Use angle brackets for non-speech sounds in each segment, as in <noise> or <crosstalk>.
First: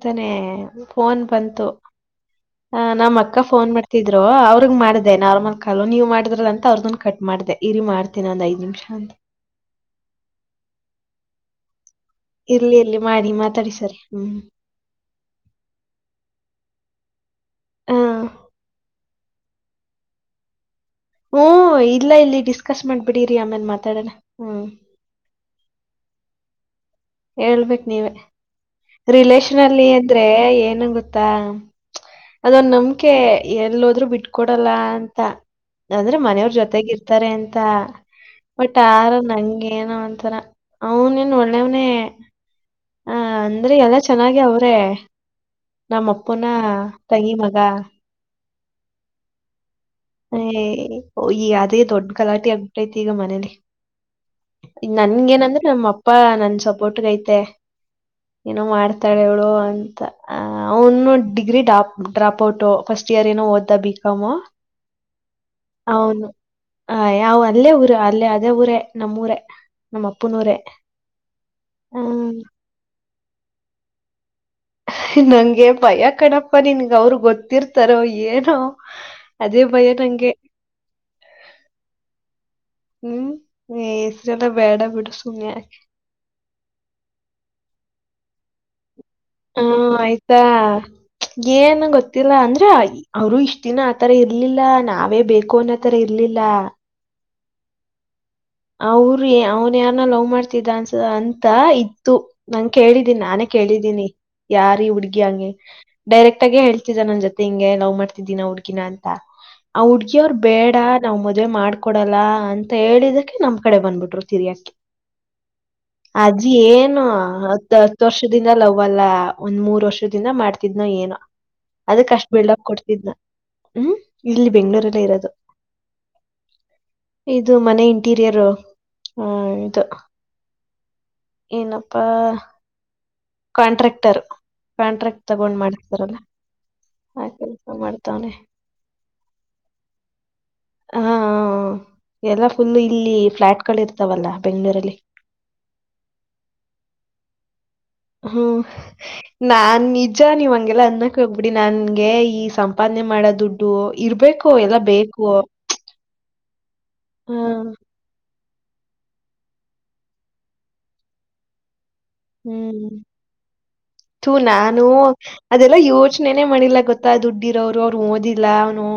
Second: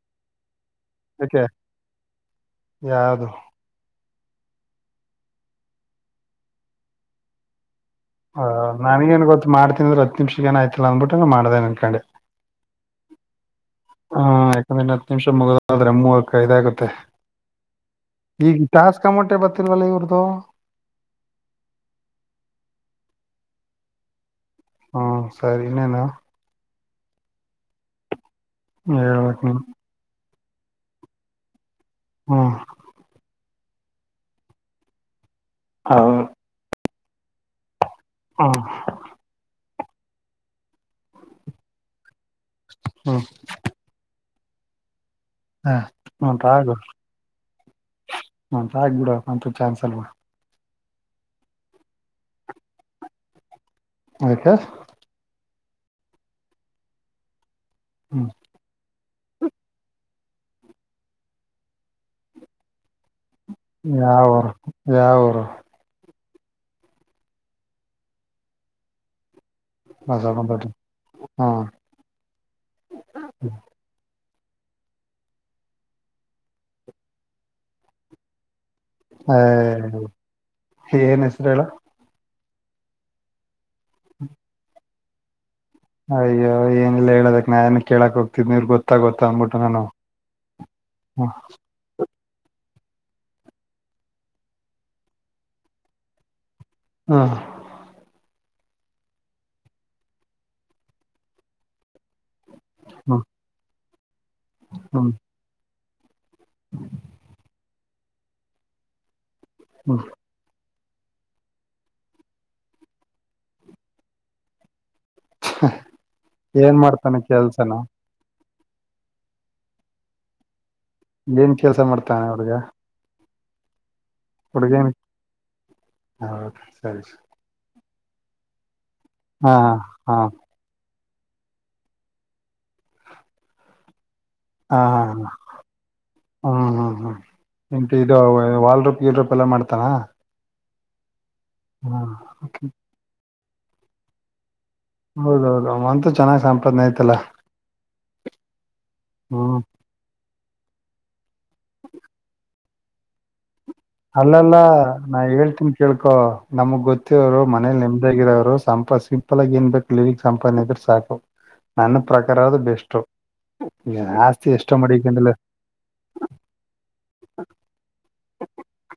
ಅಂತಾನೇ ಫೋನ್ ಯಾಕೆ ಬಂತು ಆ ನಮ್ಮ ಯಾವ್ದು ಅಕ್ಕ ಫೋನ್ ಮಾಡ್ತಿದ ಇದರು ಅವ್ರಗ್ ಮಾಡ್ದ ನಾರ್ಮಲ್ ಕಾಲು ನೀ್ ಮಾಡಿದ್ರ ಅಂತ ಅವ್ರನ್ ಕಟ್ ಮಾಡ್ದ ಹ ನನಗೇನ್ ಗೊತ್ತು ಮಾಡ್ತನ ಅ್ರೆ ಹ ನಿಮಿಷ ಏನಾಯ್ತತಿಲ್ಲ ಅಂದ್ಿು ನಂಗ ಮಾಡ್ದ ಅನ್ಕೊಂಡೆ ಇಲ್ಲಿ ಇರ್ಲ್ಲಿ ಮಾಡಿ ಮಾತಾಡ ಹಾ ಯಾಕಂದ್ರ ಇ ಹತ್ತು ನಿಮಿಷ ಮುಗಾದ್ರೆ ಮೂವಕೈದಾಗುತ್ತೆ ಹ ಈಗ ಾಸ್ ಕಮಟೆ ಬರ್ತಿಲ್ವಲ್ಲ ಇವ್ರ್ದು ಹ್ಮ ಇಲ್ಲ ಇಲ್ಲಿ ಡಿಸ್ಕಸ್ ಮಾಡ್ಬಿಡರಿ ಆಮೇನ್ ಮಾತಾಡೋಣ ಹ್ಮ್ ಹ್ಮ ಸರಿ ಇನ್ನೇನು ಹೇಳ್ಬೇಕ ನೀವ ಹೇಳ್ಬೇಕು ರಿಲೇಶನ್ ನೀನು ಅಲ್ಲಿ ಅದ್ರೆ ಏನು ಗೊತ್ತಾ ಹ್ಮ್ ಅದ ನಮಕೆ ಎಲ್ಲದ್ರು ಬಿಟ್ಕೊಡಲ್ಲ ಅಂತ ಅಂದ್ರೆ ಹೌದು ಮನೆಯವ್ರ ಜೊತೆಗ ಇರ್ತಾರೆ ಅಂತ ಹ್ಮ್ ಬಟ್ ಆಾರ ನಂಗೆ ಏನ ಅಂತರ ಅವನ್ ನ್ ಒಳ್ಳೇವ್ನೇ ಹ ಹ್ಮ್ ಅಂದ್ರೆ ಎಲ್ಲ ಚೆನ್ನಾಗಿ ಅವ್ರೆ ಹಾ ನಮ್ಮ ಅಂತ ಅಪ್ಪೂನಾ ತಂಗಿ ಮಗಾ ಆಗ್ ಬಿಡ ಅಂತ ಚಾನ್ಸ್ ಅಲ್ ಹ ಅದೇ ದೊಡ್ಡ ಗಲಾಟೆ ಆಗ್ಬಿಟ್ಟೈತಿ ಈಗ ಮನೇಲಿ ಅದಕ್ಕೆ ನನ್ಗೇನಂದ್ರೆ ನಮ್ಮ ಅಪ್ಪ ನನ್ ಸಪೋರ್ಟ್ಗೈತೆ ಹ್ಮ್ ಏನೋ ಮಾಡ್ತಾಳವಳು ಅಂತ ಅ ಅವ್ನು degree ಡಾಪ್ drop out first year ಏನೋ ಓದ್ದ ಯಾವ ಬಿಕಾಮು ಊರು? ಯಾವ ಊರು ಹೌನು ಹ ಯಾವ ಅಲ್ಲೇ ಊರ ಅಲ್ಲೇ ಅದೇ ಊರೇ ನಮ್ಮೂಊರ ನಮ್ಮ ಅಪ್ಪನೂರ ಹೊಸಬಂದೋಟೆ ಹ್ಮ್ ಹ್ಮ ನಂಗೆ ಭಯ ಕಣಪ್ಪ ನಿನ್ಗ ಅವರು ಗೊತ್ತಿರ್ತಾರೋ ಏನೋ ಹ ಅದೇ ಭಯ ನಂಗೆ ಏನ್ ಹೆಸರು ಹ್ಮ್ರ ಬೇಡ ಬಡ ಸುನ ಅಯ್ಯೋ ಏನಿಲ್ಲ ಹೇಳದಕ್ ನಾಾನಏನ್ ಕೇಳಾಕ್ೋಗ್ತಿದ್ ನೀವರ್ ಗೊತ್ತ ಹಾ ಆಯ್ತಾ ಹ್ಮ್ ಏನ್ ಗೊತ್ತ ಇತಿರ ಅಂದ್ರ ಅವ್ರು ಇಷ್ಟ ದಿನ ಆತರ ಇರ್ಲಿಲ್ಲ ನಾವೇ ಬೇಕು ಅನ್ನೋತರ ಇರ್ಲಿಲ್ಲ ಹಾ ಅವರು ಅವ್ನ್ ಯಾರ ಲವ್ ಮಾಡ್ತಿದ್ದ ಅನ್ಸ ಅಂತ ಇತ್ತು ನಂ ಕೇಳಿದೀನಿ ಹ್ಮ್ ನಾನೇ ಕೇಳಿದ್ದೀನಿ ಯಾರಿ ಹ್ಮ್ ಹುಡ್ಗಿ ಹಂಗೆ ಡೈರೆಕ್ಟ್ ಆಗೇ ಹೇಳ್ತಿದ್ದ ನನ್ ಜೊತೆ ಹಿಂಗೆ ಲವ್ ಮಾಡ್ತಿದಿದ್ದೀನ ಹುಡ್ಗಿನ ಅಂತ ಆ ಹ್ಮ್ ಹುಡ್ಗಿ ಅವ್ರು ಬೇಡ ನಾವ್ ಮದ್ವೆ ಮಾಡ್ಕೊಡಲ್ಲ ಅಂತ ಹೇಳಿದಕ್ಕೆ ನಮ್ ಕಡೆ ಬಂದ್ಬಿಟ್ರು ತಿೀರಿಯಾಕಿ ಆಜಿ ಏನ್ ಮಾಡ್ತಾನೆ ಕೆಲ್ಸನ ನುತ್ತು ವರ್ಷ ದಿನ ಲವ್ ಅಲ್ಲ ಒಂದ್ ಮೂರ್ ವರ್ಷ ದಿನ ಮಾಡ್ತ ಕೊತಿದ್ನ ಏನೋ ಏನ್ ಕೆಲ್ಸ ಅದಕ್ ಮಾಡ್ತಾನೆ ಅಷ್ಟ್ ಹುಡ್ಗ ಬಿಲ್ಡಪ್ ಕೊಡ್ತಿದ್ನ ಹ್ಮ್ ಇಲ್ಲಿ ಹುಡ್ಗೇನ್ ಬೆಂಗಗಳೂರಲ್ಲ ಇರೋದು ಸರಿ ಇದು ಮನೆ ಇಂಟೀರಿಯರ್ ಹಾ ಇದು ಹಾ ಏನಪ್ಪಾ ಕಾಂಟ್ರಾಕ್ಟರ್ ಕಾಂಟ್ರಾಕ್ಟ್ ತಗೊಂಡ್ ಮಾಡತಾರಲ್ಲ ಹ್ಮಞ ಹಾ ಹ್ಮ ಎಂತು ಇದು ವಾಲ್ರೋಪ್ ಈಲ್ ರೋಪ್ ಎಲ್ಲ ಮಾಡ್ತಾನ ಹಾ ಹಾ ಎಲ್ಲಾ ಫುಲ್ ಇಲ್ಲಿ ಫ್ಲಾಟ್ ಗಳು ಇರ್ತಾವಲ್ಲ ಬೆಂಗಳೂರಲ್ಲಿ ಹೌದೌದು ಅಂತೂ ಚೆನ್ನಾಗ್ ಸಂಪಾದನೆ ಆಯ್ತಲ್ಲ ಹ್ಮ್ ನಾನ್ ನಿಜ ನಿವ್ಗೆಲ್ಲ ಅನ್ನ ಹೋಗ್ಬಿಡಿ ನನ್ಗೆ ಈ ಸಂಪಾದನೆ ಮಾಡೋ ದುಡ್ಡು ಇರ್ಬೇಕು ಅಲ್ಲಲ್ಲ ಎಲ್ಲ ನಾ ಬೇಕು ಹೇಳ್ತೀನ್ಿ ಕೇಳ್ಕೊ ನಮಗ್ ಹಾ ಗೊತ್ತವರು ಮನೇಲಿ ನಿಮ್ದಗರವ್ರು ಸಂಪಾ ಸಿಂಪಲ್ ಆಗ ಏನ್ಬೇಕೇಕು ಲಗ್ ಸಂಪಾನಿದ್ರ ಸಾಕು ರ ಹ್ಮ್ ಬೆಸ್್ ನಾನು ಅದೆಲ್ಲಾ ಯೋಚನೆನೇ ಮಾಡಿಲ್ಲ ಗೊತ್ತಾ ದುಡ್ಡಿರ ಅವ್ರು ಅವ್ರು ಓದಿಲ್ಲ ಅವನು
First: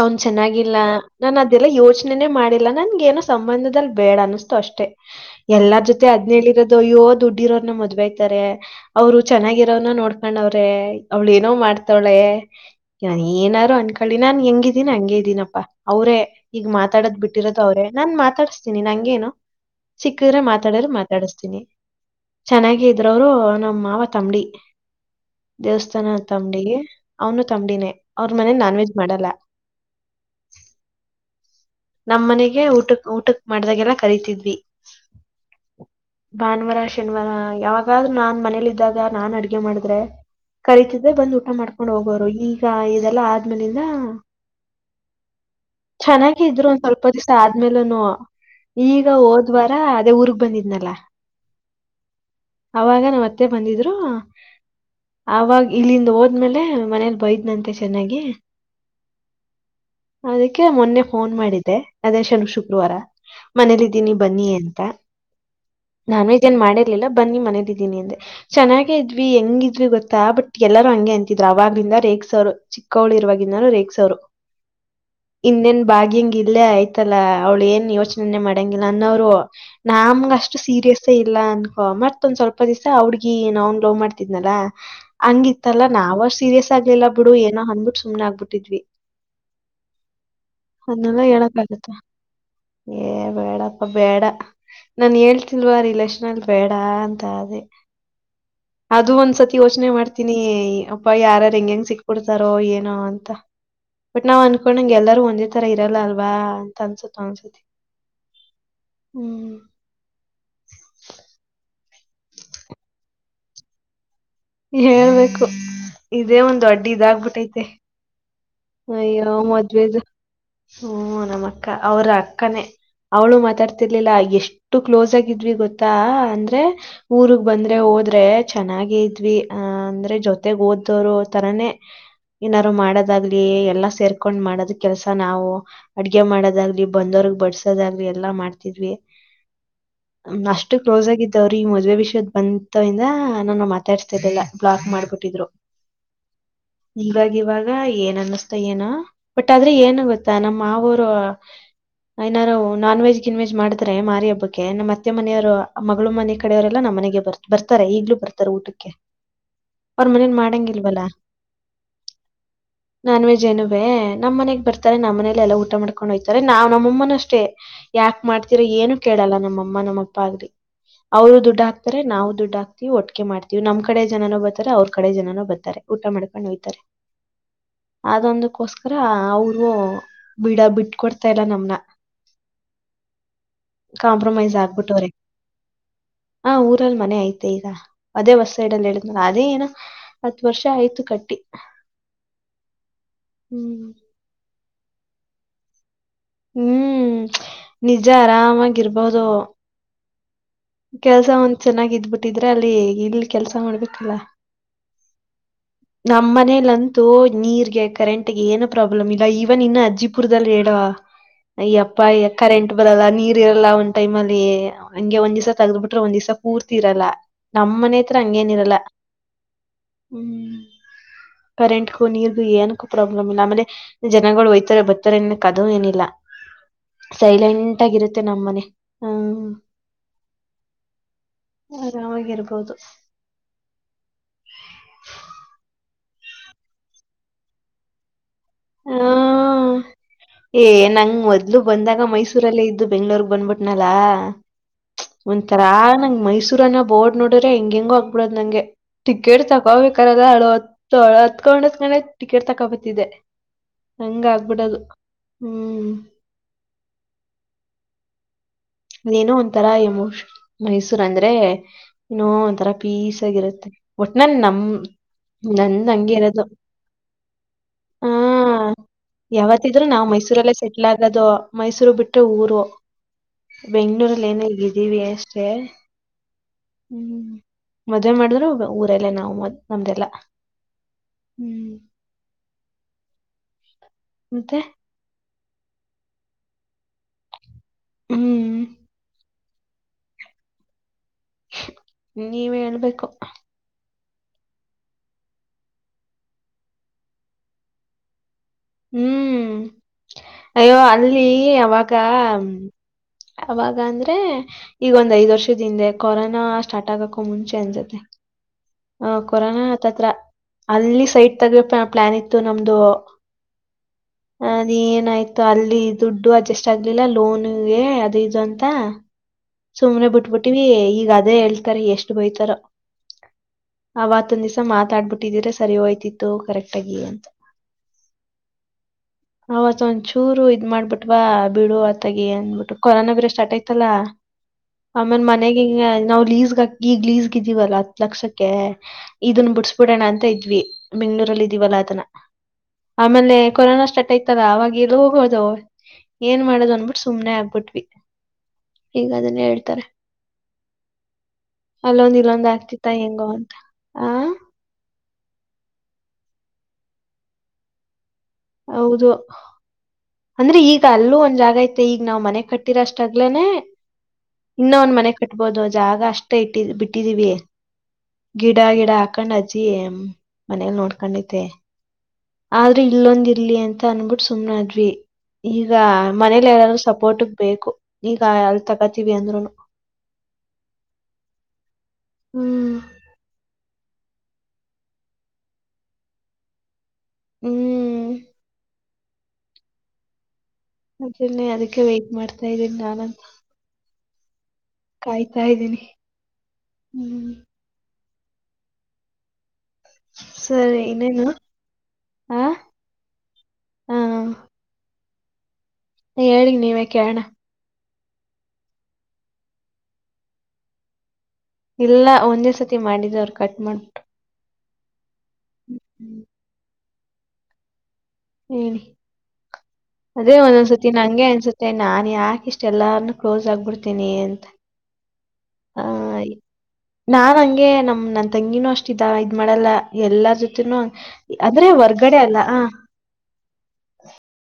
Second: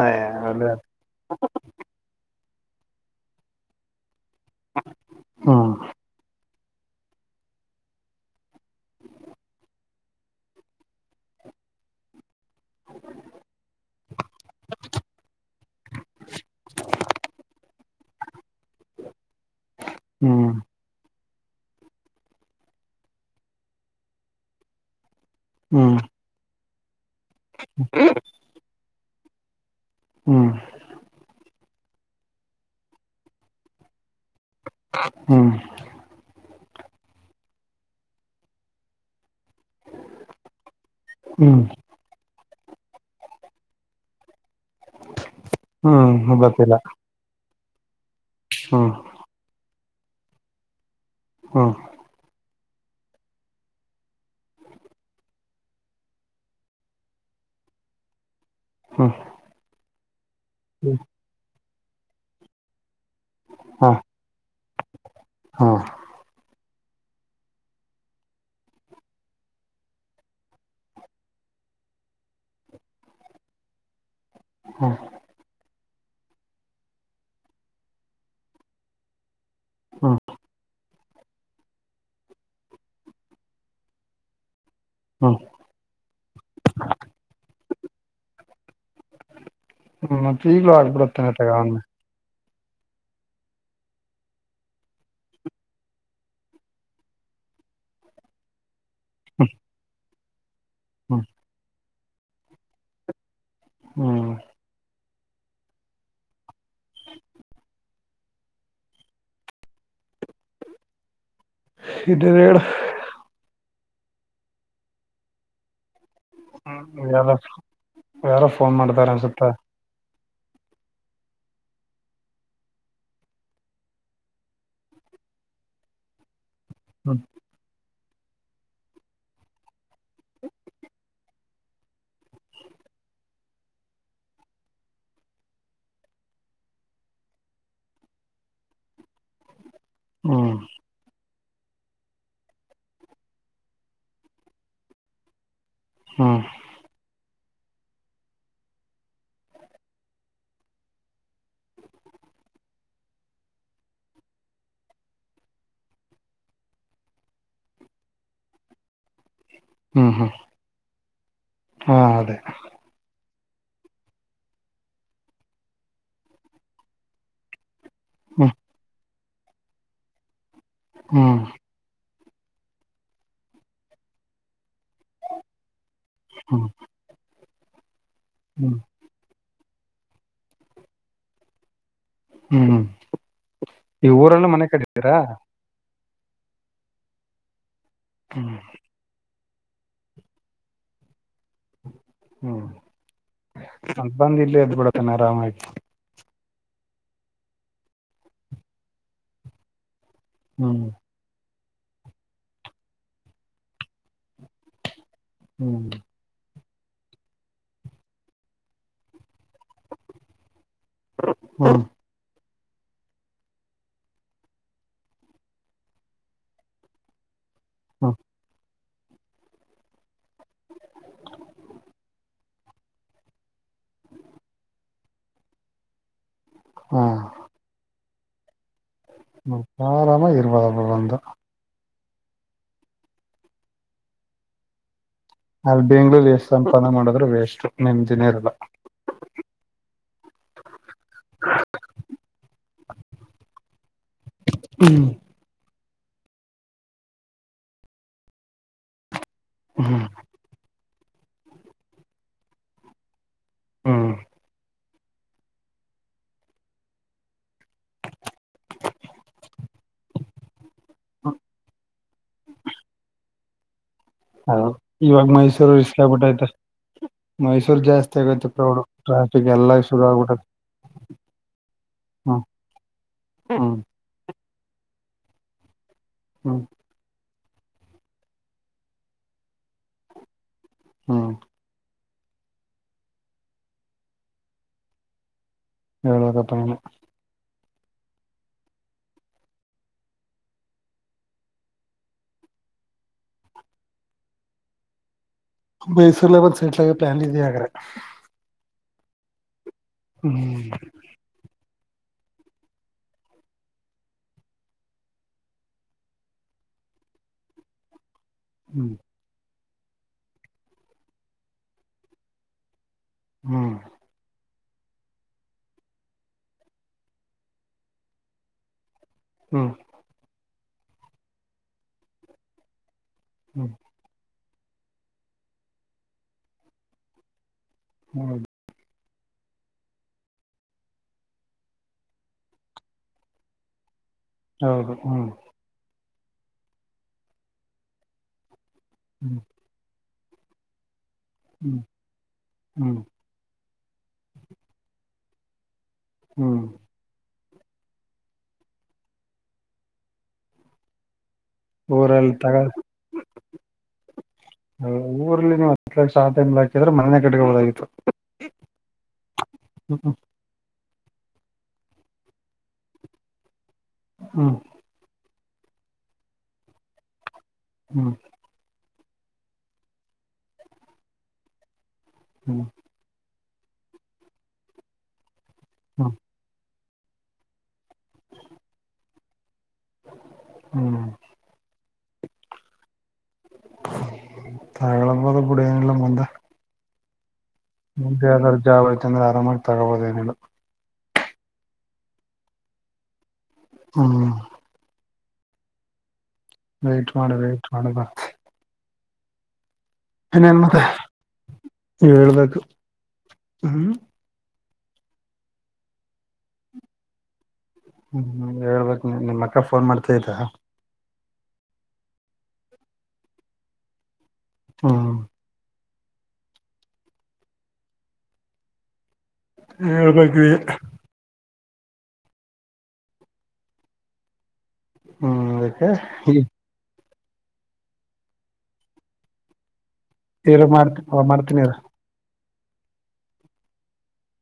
ಅವನ್ ಚೆನ್ನಾಗಿಲ್ಲ ನಾನ ಅದೆಲ್ಲ ಯೋಚನೆೇ ಮಾಡಿದ ನನ್ಗ ಏನೋ ಸಂಬಂಧದಲ್ಲಿ ಬೇಡ ಅನ್ನಿಸ್ತು ಅಷ್ಟೇ ಹ್ಮ್ ಎಲ್ಲಾರ್ ಜೊತೆ ಅದ್ನೇಳಿರೋದ ಯ್ಯೋ ದುಡ್ಡಿ ಇರೋನ್ನ ಮದ್ಬೈತಾರೆ ಅವ್ರು ಚೆನ್ನಾಗಿರೋನ ನೋಡ್ಕೊಂಡವ್ರೆ ಅವ್ಳ ಏನೋ ಮಾಡ ಮಾಡ್ತಾಳೆ ನ ಏನಾರು ಅನ್ಕಳಿ ನಾನ್ ಹೆಂಗಿದ್ದೀನ ಹಂಗಗೆ ಇದ್ದೀನಪ್ಪಾ ಅವರೇ ಈಗ ಮಾತಾಡದ್ ಬಿಟ್ಟಿರೋದು ಅವ್ರೆ ನಾನ್ ಮಾತಾಡಿಸತೀನಿ ನಂಗೇನು ಸಿಕ್ಕಿದ್ರೆ ಹ್ಮ್ ಮಾತಾಡ್ರರು ಮಾತ ಡಸ್ತೀನಿ ಚೆನ್ನಾಗ ಇದ್ರೋರು ನಮ್ಮ ಮಾವ ತಂಬಡಿ ಹ್ಮ್ ದೇವಸ್ಥಾನ ತಂಬಡಿಗೆ ಅವ್ನು ತಂಬಡಿನೇ ಅವ್ರ ಮನೆ ನಾನ್ ವೆಜ್ ಮಾಡಲ್ಲ ಹ್ಮ್ ನಮ್ಮ್ ಮನೆಗೆ ಊಟ ಊಟಕ್ ಮಾಡ್ದಾಗೆಲ್ಲ ಕರಿತಿದ್ವಿ ಹ್ಮ್ ಭಾನುವಾರ ಶನಿವಾರ ಯಾವಾಗ್ೂ ನಾನ್ ಮನೇಲಿಿದ್ದಾಗ ನಾನನ್ ಅಡ ಗೆ ಮಾಡಿದ್ರೆ ಕರೀತಿದ್ರೆ ಬಂದ್ ಊಟ ಹ್ಮ್ ಮಾಡ್ಕೊಂಡ್ ಹೋಗೋರು ಈಗ ಇದೆಲ್ಲಾ ಆದ್ಮೇಲಿಂದ ಹ್ಮ್ ಚೆನ್ನಾಗಿದ್ರು ಗೊತ್ತಿಲ್ಲ ಒಂದ ಸ್ವಲ್ಪ ದಿವಸ ಆದ ಆದ್ಮೇಲನು ಹ್ಮ್ ಈಗ ಹೋದ್ವಾರ ಅದೇ ಊರ್ಗ್ ಬಂದಿದ್ನಲ್ಲ ಹ್ಮ ಅವಾಗ ನಾವ್ವತ್ತೆ ಬಂದಿದ್ರು ಆಾಗ ಇಲ್ಲಿಂದ ಹೋದ್ಮೇಲೆ ಮನೇಲಿ ಬೈದ್ನಂತೆ ಚೆನ್ನಾಗಿ ಹ್ಮ್ ಅದಕ್ಕೆ ಮೊನ್ನೆ ಫೋನ್ ಮಾಡಿದ್ದೆ ಅದೇಶನ ಶುಕ್ರವಾರ ಹಾ ಮನೇಲಿದ್ದೀನಿ ಬನ್ನಿ ಅಂತ ಹಾ ನಾನು ಇದೇನ್ ಮಾಡ ಿಲ್ಲ ಬನ್ನಿ ಮನೇದಿದ್ದೀನಿ ಅಂದೆ ಚೆನ್ನಾಗೇ ಇದ್ವಿ ಹೆಂಗಿದ್ವಿ ಗೊತ್ತಾ ಬಟ್ ಎಲ್ಲರೂ ಹಂಗೆ ಅಂತಿದ್ರು ಅವಾಗಲ ರೇಕ್ಸ ಅವರು ಚಿಕ್ಕವಳಿ ಇರುವಾಗಿಾನೂ ರೇಕ್ಸ ಅವರು ಹಾ ಇನ್ನೆನ್ ಬಾಗ್ಯಂಗ ಇಲ್ಲೇ ಆಯ್ತಲ್ಲ ಅವ್ಳು ಏನ್ ಯೋಚನೆನನೆ ಮಾಡಂಗಿಲ್ಲ ಅನ್ನೋ್ರು ಹ್ಮ್ ನಮಗೆ ಅಷ್ಟು ಸೀರಿಯಸ್ ಸೆ ಇಲ್ಲ ಅನ್ಕೋ ಮತ್ತೊಂದ್ ಸ್ವಲ್ಪ ದಿವಸ ಅವಡ್ಗಿ ನಾನ್ ಲವ್ ಮಾಡ್ತಿದ್ನಲ್ಲ ಹ್ಮ್ ಹಂಗಿತ್ತಲ್ಲಾ ನಾವ ಸೀರಿಯಸ್ ಆಗ್ಲಿಲ್ಲ ಬಿಡು ಏನೋ ಅಂದ್ಬಿಟ್ಟು ಸುಮ್ ಆಗ್ಬಿಟ್ಟಿದ್ವಿ ಹ್ಮ್ ಮತ್ತ ಈಗ್ಲೂ ಅದನ್ನೆಲ್ಲ ಆಗ್ಬಿಡತ್ತೇನೆ ತಗನ್ನೆ ಹೇಳಕ್ಕಾಗತ್ತಾ? ಏ ಬೇಡ ಅಪ್ಪ ಬೇಡ ನಾನ್ ಹೇಳ್ತಿಲ್ವಾ ರಿಲಕ್ಷನ ಅಲ್ ಬೇಡ ಅಂತ ಅದೇ ಅದು ಒಂದ್ಸತಿ ಯೋಚನೆ ಮಾಡ್ತೀನಿ ಅಪ್ಪ ಹ್ಮ್ ಯಾರಾರು ಹೆಂಗ ಹೆಂಗ್ ಸಿಕ್ಬಿಡ್ತಾರೋ ಏನೋ ಅಂತ ಬಟ್ ಹ್ಮ್ ನಾವ್ ಅನ್ಕೊಂಡಂಗ ಎಲ್ಲಾರೂ ಒಂದೇ ತರ ಇರಲ್ಲ ಅಲ್ವಾ ಅಂತ ಅನ್ಸತ ಅನ್ಸತಿ ಹ್ಮ್ ಇನ್ನ ರಳ ಹೇಳ್ಬೇಕು ಇದೇ ಒಂದು ಅಡ್ಡಿ ಯಾರ ಇದಾಗಬಿಟ್ಟೈತೆ ಯಾರೋ ಫೋನ್ ಮಾಡ್ತಾರ ಅಯ್ಯೋ ಅನ್ಸುತ್ತ ಮದ್ವೆೇದು ಹ್ಮ ನಮ್ಮ ಅಕ್ಕ ಅವ್ರ ಅಕ್ಕನೇ ಅವಳು ಮಾತಾಡ್ತಿರ್ಲಿಲ್ಲ ಎಷ್ಟು ಕ್ಲೋಸ್ ಆಗಿದ್ವಿ ಗೊತ್ತಾ ಅಂದ್ರ ಹ್ಮ್ ಊರ್ಗ್ ಬಂದ್ರೆ ಹೋದ್ರ ಅಂದ್ರೆ ಚೆನ್ನಾಗ ಇದ್ವಿ ಅ ಅಂದ್ರೆ ಜೊತೆಗ್ ಓದೋರು ತರಾನೇ ಏನಾದಾರು ಮಾಡೋದಾಗ್ ಎಲ್ಲಾ ಸೇರ್ಕೊಂಡ್ ಮಾಡೋದ ಕೆಲಸ ನಾವು ಅಡ್ಗೆ ಮಾಡೋದಾಗ್ಲಿ ಬಂದೋರ್ಗ್ ಬಡಸೋದಾಗ್ಲಿ ಎಲ್ಲ ಮಾಡ್ತಿದ್ವಿ ಹ್ಮ ಅಷ್ಟು ಕ್ಲೋಸ್ ಆಗಿದ್ದ ್ರಿ ಈ ಮದ್ೆ ವಿಷಯದ ಬಂತಂದ ನಾನು ಮಾತಾಡ್ಸ್ತಾ ಇದಲ್ಲ ಬ್ಲಾಗ್ ಮಾಡ್ಬಿಟ್ಟಿದ್ರು ಹ್ಮ್ ಹಂಗಾಗಿ ಇವಾಗ ಏ ಅನ್ನಿಸ್ತಾ ಏನ ಬಟ್ ಆದ್ರೆ ಏನು ಗೊತ್ತಾ ನಮ್ಮ್ ಮಾವನವ್ರ್ ಏನಾರು ನಾನ್ ವೆಜ್ ಗಿನ್ ವೆಜ್ ಮಾಡ್ತಾರೆ ಮಾರಿ ಹಬ್ಬಕ್ಕೆ ನಮ್ಮ್ ಅತ್ತೆ ಮನೆಯವರು ಮಗಳು ಮನೆ ಕಡೆಯವರೆಲ್ಲಾ ನಮ್ಮ ಮನೆಗೆ ಬರ್ ಬರ್ತಾರ ಈಗ್ಲೂ ಬರ್ತಾರೆ ಊಟಕ್ಕೆ ಹ ಅವ್ರ ಮನೇನ್ ಮಾಡಂಗಿಲ್ವಲ್ಲಾ ಹಾ ಅದೇ ನಾನ್ ವೇಜ ನುವೇ ನಮ್ಮ ಮನೆಗ್ ಬರ್ತಾರೆ ನಮ್ಮನೇಲಿ ಎಲ್ಲಾ ಊಟ ಮಾಡ್ಕೊಂಡು ಹಯ್ತಾರೆ ನಾವ್ ನಮ್ಮಮ್ಮನ ಅಷ್ಟೇ ಯಾಕ ಹ್ಮ್ ಮಾಡ್ತೀರೋ ಏನು ಕೇಳಲ್ಲ ನಮ್ಮಅಮ್ಮ ನಮ್ಮಪ್ಪ ಆಗ್ರಿ ಅವ್ರು ಹ್ಮ್ ದುಡ್ಡ ಅಖ್ತರೆ ನಾವು ದುಡ್ಡಾಕ್ತಿವಿ ಒಟ್ಕೆ ಮಾಡ್ತತಿವಿ ನಮ್ಮ ಕಡೆ ಜನೋ ಬರ್ತಾರೆ ಅವ್ರ ಕಡೆ ಜನೋ ಬರ್ತಾರೆ ಊಟ ಹ್ಮ್ ಮಾಡ್ಕೊಂಡುೋಯ್ತಾರೆ ಹ್ಮ್ ಅದೊಂದಕ್ಕೋಸ್ಕರ ಅವರು ಬಿಡ ಬಿಟ್ ಕೊಡ್ತಾ ಇಲ್ಲ ನಮ್ನ ಹ್ಮ್ ಈ ಊರಲ್ಲ ಮನೆ ಕಡಿತೀರಾ ಹಾ ಊರಲ್ಲಿ ಮನೆ ಅಯ್ತೆ ಈಗ ಅದೇ ಹೊಸ ಹ್ಮ್ ಸೈಡಲ್ಲಿ ಹೇಳಿದ ಅದೇ ಏನ ಹತ್ ವರ್ಷ ಆಯ್ತು ಕಟ್ಟಿ ಹ್ಮ್ ಹ್ಮ್ ಅ ಬಂದ್ ಇಲ್ಲಿ ಅದ ಬಿಡತಾನ ಆರಾಮಾಯ್ತು ಹ್ಮ್ ನಿಜ ಆರಾಮಾಗಿರ್ಬೋದು ಹ್ಮ್ ಕೆಲ್ಸ ಒಂದ್ ಚೆನ್ನಾಗ ಇದ್ಬಿಟ್ಟಿದ್ರೆ ಅಲ್ಲಿ ಇಲ್ ಕೆಲ್ಸ ಮಾಡ್ಬೇಕಲ್ಲ ಹ್ಮ್ ನಮ್ಮ ಮನೇಲ್ಲ ಅಂತೂ ನೀರ್ಗೆ ಕರೆಂಟ್ ಗೆ ಏನ ಪ್ರಾಬ್ಲಮ್ ಇಲ್ಲ ಈವನ್ ಇನ್ನ ಅಜ್ಜಿಪುರದಲ್ಲಿ ಹ್ಮ್ ಅಯ್ಯಪ್ಪ ಕರೆಂಟ್ ಬರಲ್ಲ ನೀರ್ ಇರಲ್ಲ ಒಂದ್ ಟೈಮ ಅಲ್ಲಿ ಹಂಗೆ ಒಂದ್ ದಿವ್ ತೆಗ್ದ್ ಬಿಟ್ರೆ ಒಂದ್ ದಿವ್ಸ ಪೂರ್ತಿ ಇರಲ್ಲ ನಮ್ಮ ಮನೆ ಹ್ಮ್ ಹತ್ರ ಹಂಗೇನಿರಲ್ಲ ಹ್ಮ್ ಕರೆಂಟ್ಗೂ ನೀರ್ಗು ಏನಕ್ಕೂ ಪ್ರಾಬ್ಲಮ್ ಇಲ್ಲ ಆಮೇಲೆ ಜನಗಳು ಒಯ್ತಾರೆ ಬರ್ತಾರೆ ನ್ಕ್ ಅದು ಏನಿಲ್ಲ ಸೈಲೆಂಟ್ ಆಗಿರುತ್ತೆ ನಮ್ಮನೆ ಆರಾಮ ಇಬದುಬ್ರು ಬಂದ ಆರಾಮಾಗಿರ್ಬೋದು ಅಲ್ಲಿ ಬೆಂಗಳೂರ್ ಅಸ್ಟ್ ಸಂಪಾದಾನೆ ಮಾಡಿದ್ರರು ವೇಸ್ಟು ನಿಮ್ದಿನೇ ಇರಲ್ಲ ಹಾ ಏ ನಂಗ್ ಮೊದ್ಲು ಬಂದಾಗ ಮೈಸೂರಲ್ಲೇ ಇದ್ದು ಬೆಂಗಳೂರು ಬಂದ್ಬಿಟ್ನ ಲಾ ಹ್ಮ್ ಒಂಥರ ನಂಗ್ ಮೈಸೂರನ್ನ ಬೋರ್ಡ್ ನೋಡಿದ್ರೆ ಹೆಂಗ ಹೆಂಗ ಆಗ್ಬಿಡದ ನಂಗೆ ಟಿಕೆಟ್ ಹ್ಮ್ ತಗೊೋಬೇಕರದ ಅಳವತ್ ಹತ್ಕೊಂಡ ಅತಕೊಂಡ್ ಟಿಕೆಟ್ ತಕೋಬತಿದೆ ಹ್ಮ್ ಹಂಗ ಆಗ್ಬಿಡದು ಹ್ಮ್ ಏನೋ ಒಂಥರಾ ಎಮೋಶನ್ ಮೈಸೂರ್ ಅಂದ್ರೆ ಇನೋ ಒಂಥರಾ ಪೀಸ್ ಆಗಿರುತ್ತೆ ಒಟ್ಲಿಲಿ ನನ್ ಹೌದು ಇವಾಗ ನಮ ಮೈಸೂರು ನಂದ ರಿಸ್ಕ್ ಹಂಗಿರೋದು ಆಗ್ಬಿಟ್ಟೈತೆ ಮೈಸೂರ್ ಹಾ ಜಾಸ್ತಿ ಆಗೈತೆ ಕ್ರೌಡ್ ಟ್ರಾಫಿಕ್ ಎಲ್ಲ ಯಾವತ್ತಿದ್ರು ಶುರು ನಾವ್ ಆಗ್ಬಿಟ್ಟೈತೆ ಮೈಸೂರಲ್ಲೇ ಸೆಟ್ಲ್ ಆಗದು ಮೈಸೂರು ಬಿಟ್ಟ ಹ್ಮ್ ಊರು <unintelligible> ಬೆಂಗಳೂರು ರಲ್ಲಿ ಏನ ಹೇಗಿದ್ದೀವಿ ಅಷ್ಟೇ ಹ್ಮ್ ಹ್ಮ್ ಮದುವೆ ಮಾಡಿದ್ರು ಊರಲ್ಲೇ ನಾವು ಮ ನಮ್ದೆಲ್ಲಾ ಹ್ಮ್ ಮತ್ತೆ ಏಳ ಕತ್ತ ಹ್ಮ್ ನೀವ್ ಹೇಳ್ಬೇಕು ಮೈಸೂರುಲಾ ಬಂದ ಸೆಂಟ್ಲ್ ಆಗ ಪ್ಲಾನ್ ಇದ ಹಾಗರ ಹ್ಮ್ ಅಯ್ಯೋ ಅಲ್ಲಿ ಅವಾಗ ಅವಾಗ ಅಂದ್ರೆ ಈಗೊಂದ್ ಐದ್ ವರ್ಷದ ಹಿಂದೆ ಕೊರೋನಾ ಸ್ಟಾರ್ಟ್ ಆಗಕ ಮುಂಚೆ ಅನ್ಸತ್ತೆ ಹ್ಮ್ ಹ ಕೊರೋನಾ ಅತ್ರತ್ರ ಅಲ್ಲಿ ಸೈಟ್ ತಗ ಪ್ಲಾನ್ ಇತ್ತು ನಮ್ದು ಹ್ಮ್ ಅದ ಏನಾಯ್ತು ಅಲ್ಲಿ ದುಡ್ಡು ಅಡ್ಜಸ್ಟ್ ಆಗ್ಲಿಲ್ಲ ಲೋನ್ ಅದು ಇದು ಅಂತ ಹ್ಮ್ ಸುಮ್ನೆ ಬಿಟ್ಬಿಟ್ಟಿವ ಈಗ ಅದೇ ಹೇಳ್ತಾರ ಎಷ್ಟು ಬಯತಾರ ಹ್ಮ್ ಅವತ್ತೊಂದ್ ದಿಸ ಮಾತಾಡಬಿಟ್ಟಿದ್ರೆ ಸರಿ ಹೋಯ್ತಿತ್ತು ಕರೆಕ್ಟ್ ಅಂತ ಹ್ಮ ಅವತ್ ಒಂದ್ ಚೂರು ಇದ್ ಮಾಡ್ಬಿಟ್ವಾ ಬಿಡು ಆತಗ ಅನ್ಬಿಟ್ಟು ಕೊರೋನಾ ಬೇರೆ ಸ್ಟಾರ್ಟ್ ಆಯ್ತಲ್ಲಾ ಹೌದು ಆಮೇನ್ ಹೌದು ಮನೆಗೆ ಹ ನಾವು ಲೀಸ್ಗಾ ಈಗ್ ಲೀಸ್ಗ್ದೀವಲ್ಲ ಹತ್ ಲಕ್ಷಕ್ಕೆ ಹ್ಮ್ ಇದನ್ ಬಿಡ್ಸ್ಬಿಡೋಣ ಅಂತ ಇದ್ವಿ ಬೆಂ್ಳೂರಲ್ಲಿ ಇದೀವಲ್ಲ ಹ್ಮ್ ಅದನ ಹ್ಮ್ ಹ್ಮ್ ಆಮೇಲೆ ಕೊರೋನಾ ಸ್ಟಾರ್ಟ್ ಆಯ್ತಲ್ಲ ಅವಾಗ ಎಲ್ಲ ಹೋಗೋದು ಏನ್ ಹ್ಮ್ ಮಾಡದು್ ಅನ್ಬಿಟ್ು ಸುಮ್ನೆ ಆಗ್ಬಿಟ್ವಿ ಹೀಗ ಅದನ್ನೇ ಹೇಳ್ತಾರೆ ಅಲ್ಲೊಂದ್ ಊರಲ್ಲಿ ಇಲ್ಲೊಂದ್ ತಗ ಆಗ್ತಿತ್ತ ಹೆಂಗೋ ಅಂತ ಆ ಊರಲ್ಲಿ ನೀವು ಅ ಸಹಾಯ ಹಾಕಿದ್ರೆ ಮನೆ ಕಡೆಗ ಒಳಗತ್ತು ಹೌದು ಅಂದ್ರೆ ಈಗ ಅಲ್ಲೂ ಒಂದ್ ಜಾಗ ಐತೆ ಈಗ ನಾ್ ಮನೆ ಕಟ್ಟಿರಷ್ಟಾಗಗ್ಲೇನೆ ಹ್ಮ್ ಇನ್ನ ಒಂದ್ ಮನೆ ಬಿಡ್ಬೋದು ಜಾಗ ಅಷ್ಟೇ ಇಟ್ಟಿದ ಬಿಟ್ಟಿದೀವಿ ಹ್ಮ್ ಗಿಡ ಗಿಡ ಹಕೊಂಡ್ ಅಜ್ಜಿ ಮನೇಲಿ ನೋಡ್ಕೊಂಡತೆೆ ಹ್ಮ್ ಆದ್ರೆ ಇಲ್ಲೊಂದ ಇಲ್ಲಿ ಅಂತ ಅಂದಬಿಟ್ಟ ಸುಮ್ನಾದ್ವಿ ಈಗ ಹ್ಮ್ ಮನೇಲಿ ಎಲ್ಲಾದೂ ಬೋಟಕ್ ಬೇಕು ಈಗ ಎಲ್ ತಗೋತೀವಿ ಅಂದ್ರುನು ಹ್ಮ್ ಹ್ಮ್ ತಗಳಪದ ಬಿಡ ಏನಲ್ಲ ಬಂದ ಹ್ಮ್ ಮು್ದೆ ಯಾವಾದ್ರು ಜಾಬ್ ಆಯ್ತಂದ್ರೆ ಆರಾಮಾಗಿ ತಗೋಬೋದ ಏನು ಮತ್ತೆನ್ನೆ ಅದಕ್ಕೆ ವೈಟ್ ಮಾಡ್ತಾ ಇದ್ದೀನಿ ನಾನಂತ ಹ್ಮ್ ಕಾಯ್ತಾ ಇದ್ದೀನಿ ವೈ್ಟಟ್ ಹ್ಮ್ ಮಾಡ ವೈ್ಟಟ್ ಮಾಡ ಬಾ ಇನೇನ್ ಮತ್ತ ಸರಿ ಇನ್ನೇನು ನೀವ ಆ ಹೇಳ್ಬೇಕು ಹ್ಮ್ ಹ ಹೇಳಿ ನೀವೇ ಕೇಳಣ ಹ್ಮ್ ಹ್ಮ್ ಹೇಳ್ಬೇಕಕ್ ನೀ ನಿನ್ ಮಕ್ಕ ಫೋನ್ ಮಾಡ್ತಯತ ಇಲ್ಲ ಒಂದೇ ಸತಿ ಮಾಡಿದ ಅವರು ಕಟ್ ಮಾಡ್ಬ ಹಾ ಹ್ಮ ಅದೇ ಹೇಳ್ಬೇಕು ಒಂದೊಂದ್ಸತಿ ನಂಗೆ ಅನ್ಸತಿ ಅಷ್ಟೆ ನಾನನ್ ಯಾಕೆ ಇಷ್ಟ ಎಲ್ಲಾರ್ನು ಕ್ಲೋಸ್ ಆಗ್ಬಿಡ್ತೀನಿ ಅಂತ ಹ್ಮ್ ಆ, ಅದಕ್ಕೆ ನಾನ್ ಹಂಗೆ ನಮ ನನ್ ತಂಗಿನೂ ಅಷ್ಟ ಇದ ಇದ್ ಮಾಡಲ್ಲ ಎಲ್ಲಾ ಇರು ಜೊತನೂಂಗ ಮಾಡ್ತ ಮಾಡ್ತೀನಿ ಅಂದ್ರೆ ಇರು ಹೊರ್ಗಡೆ ಅಲ್ಲ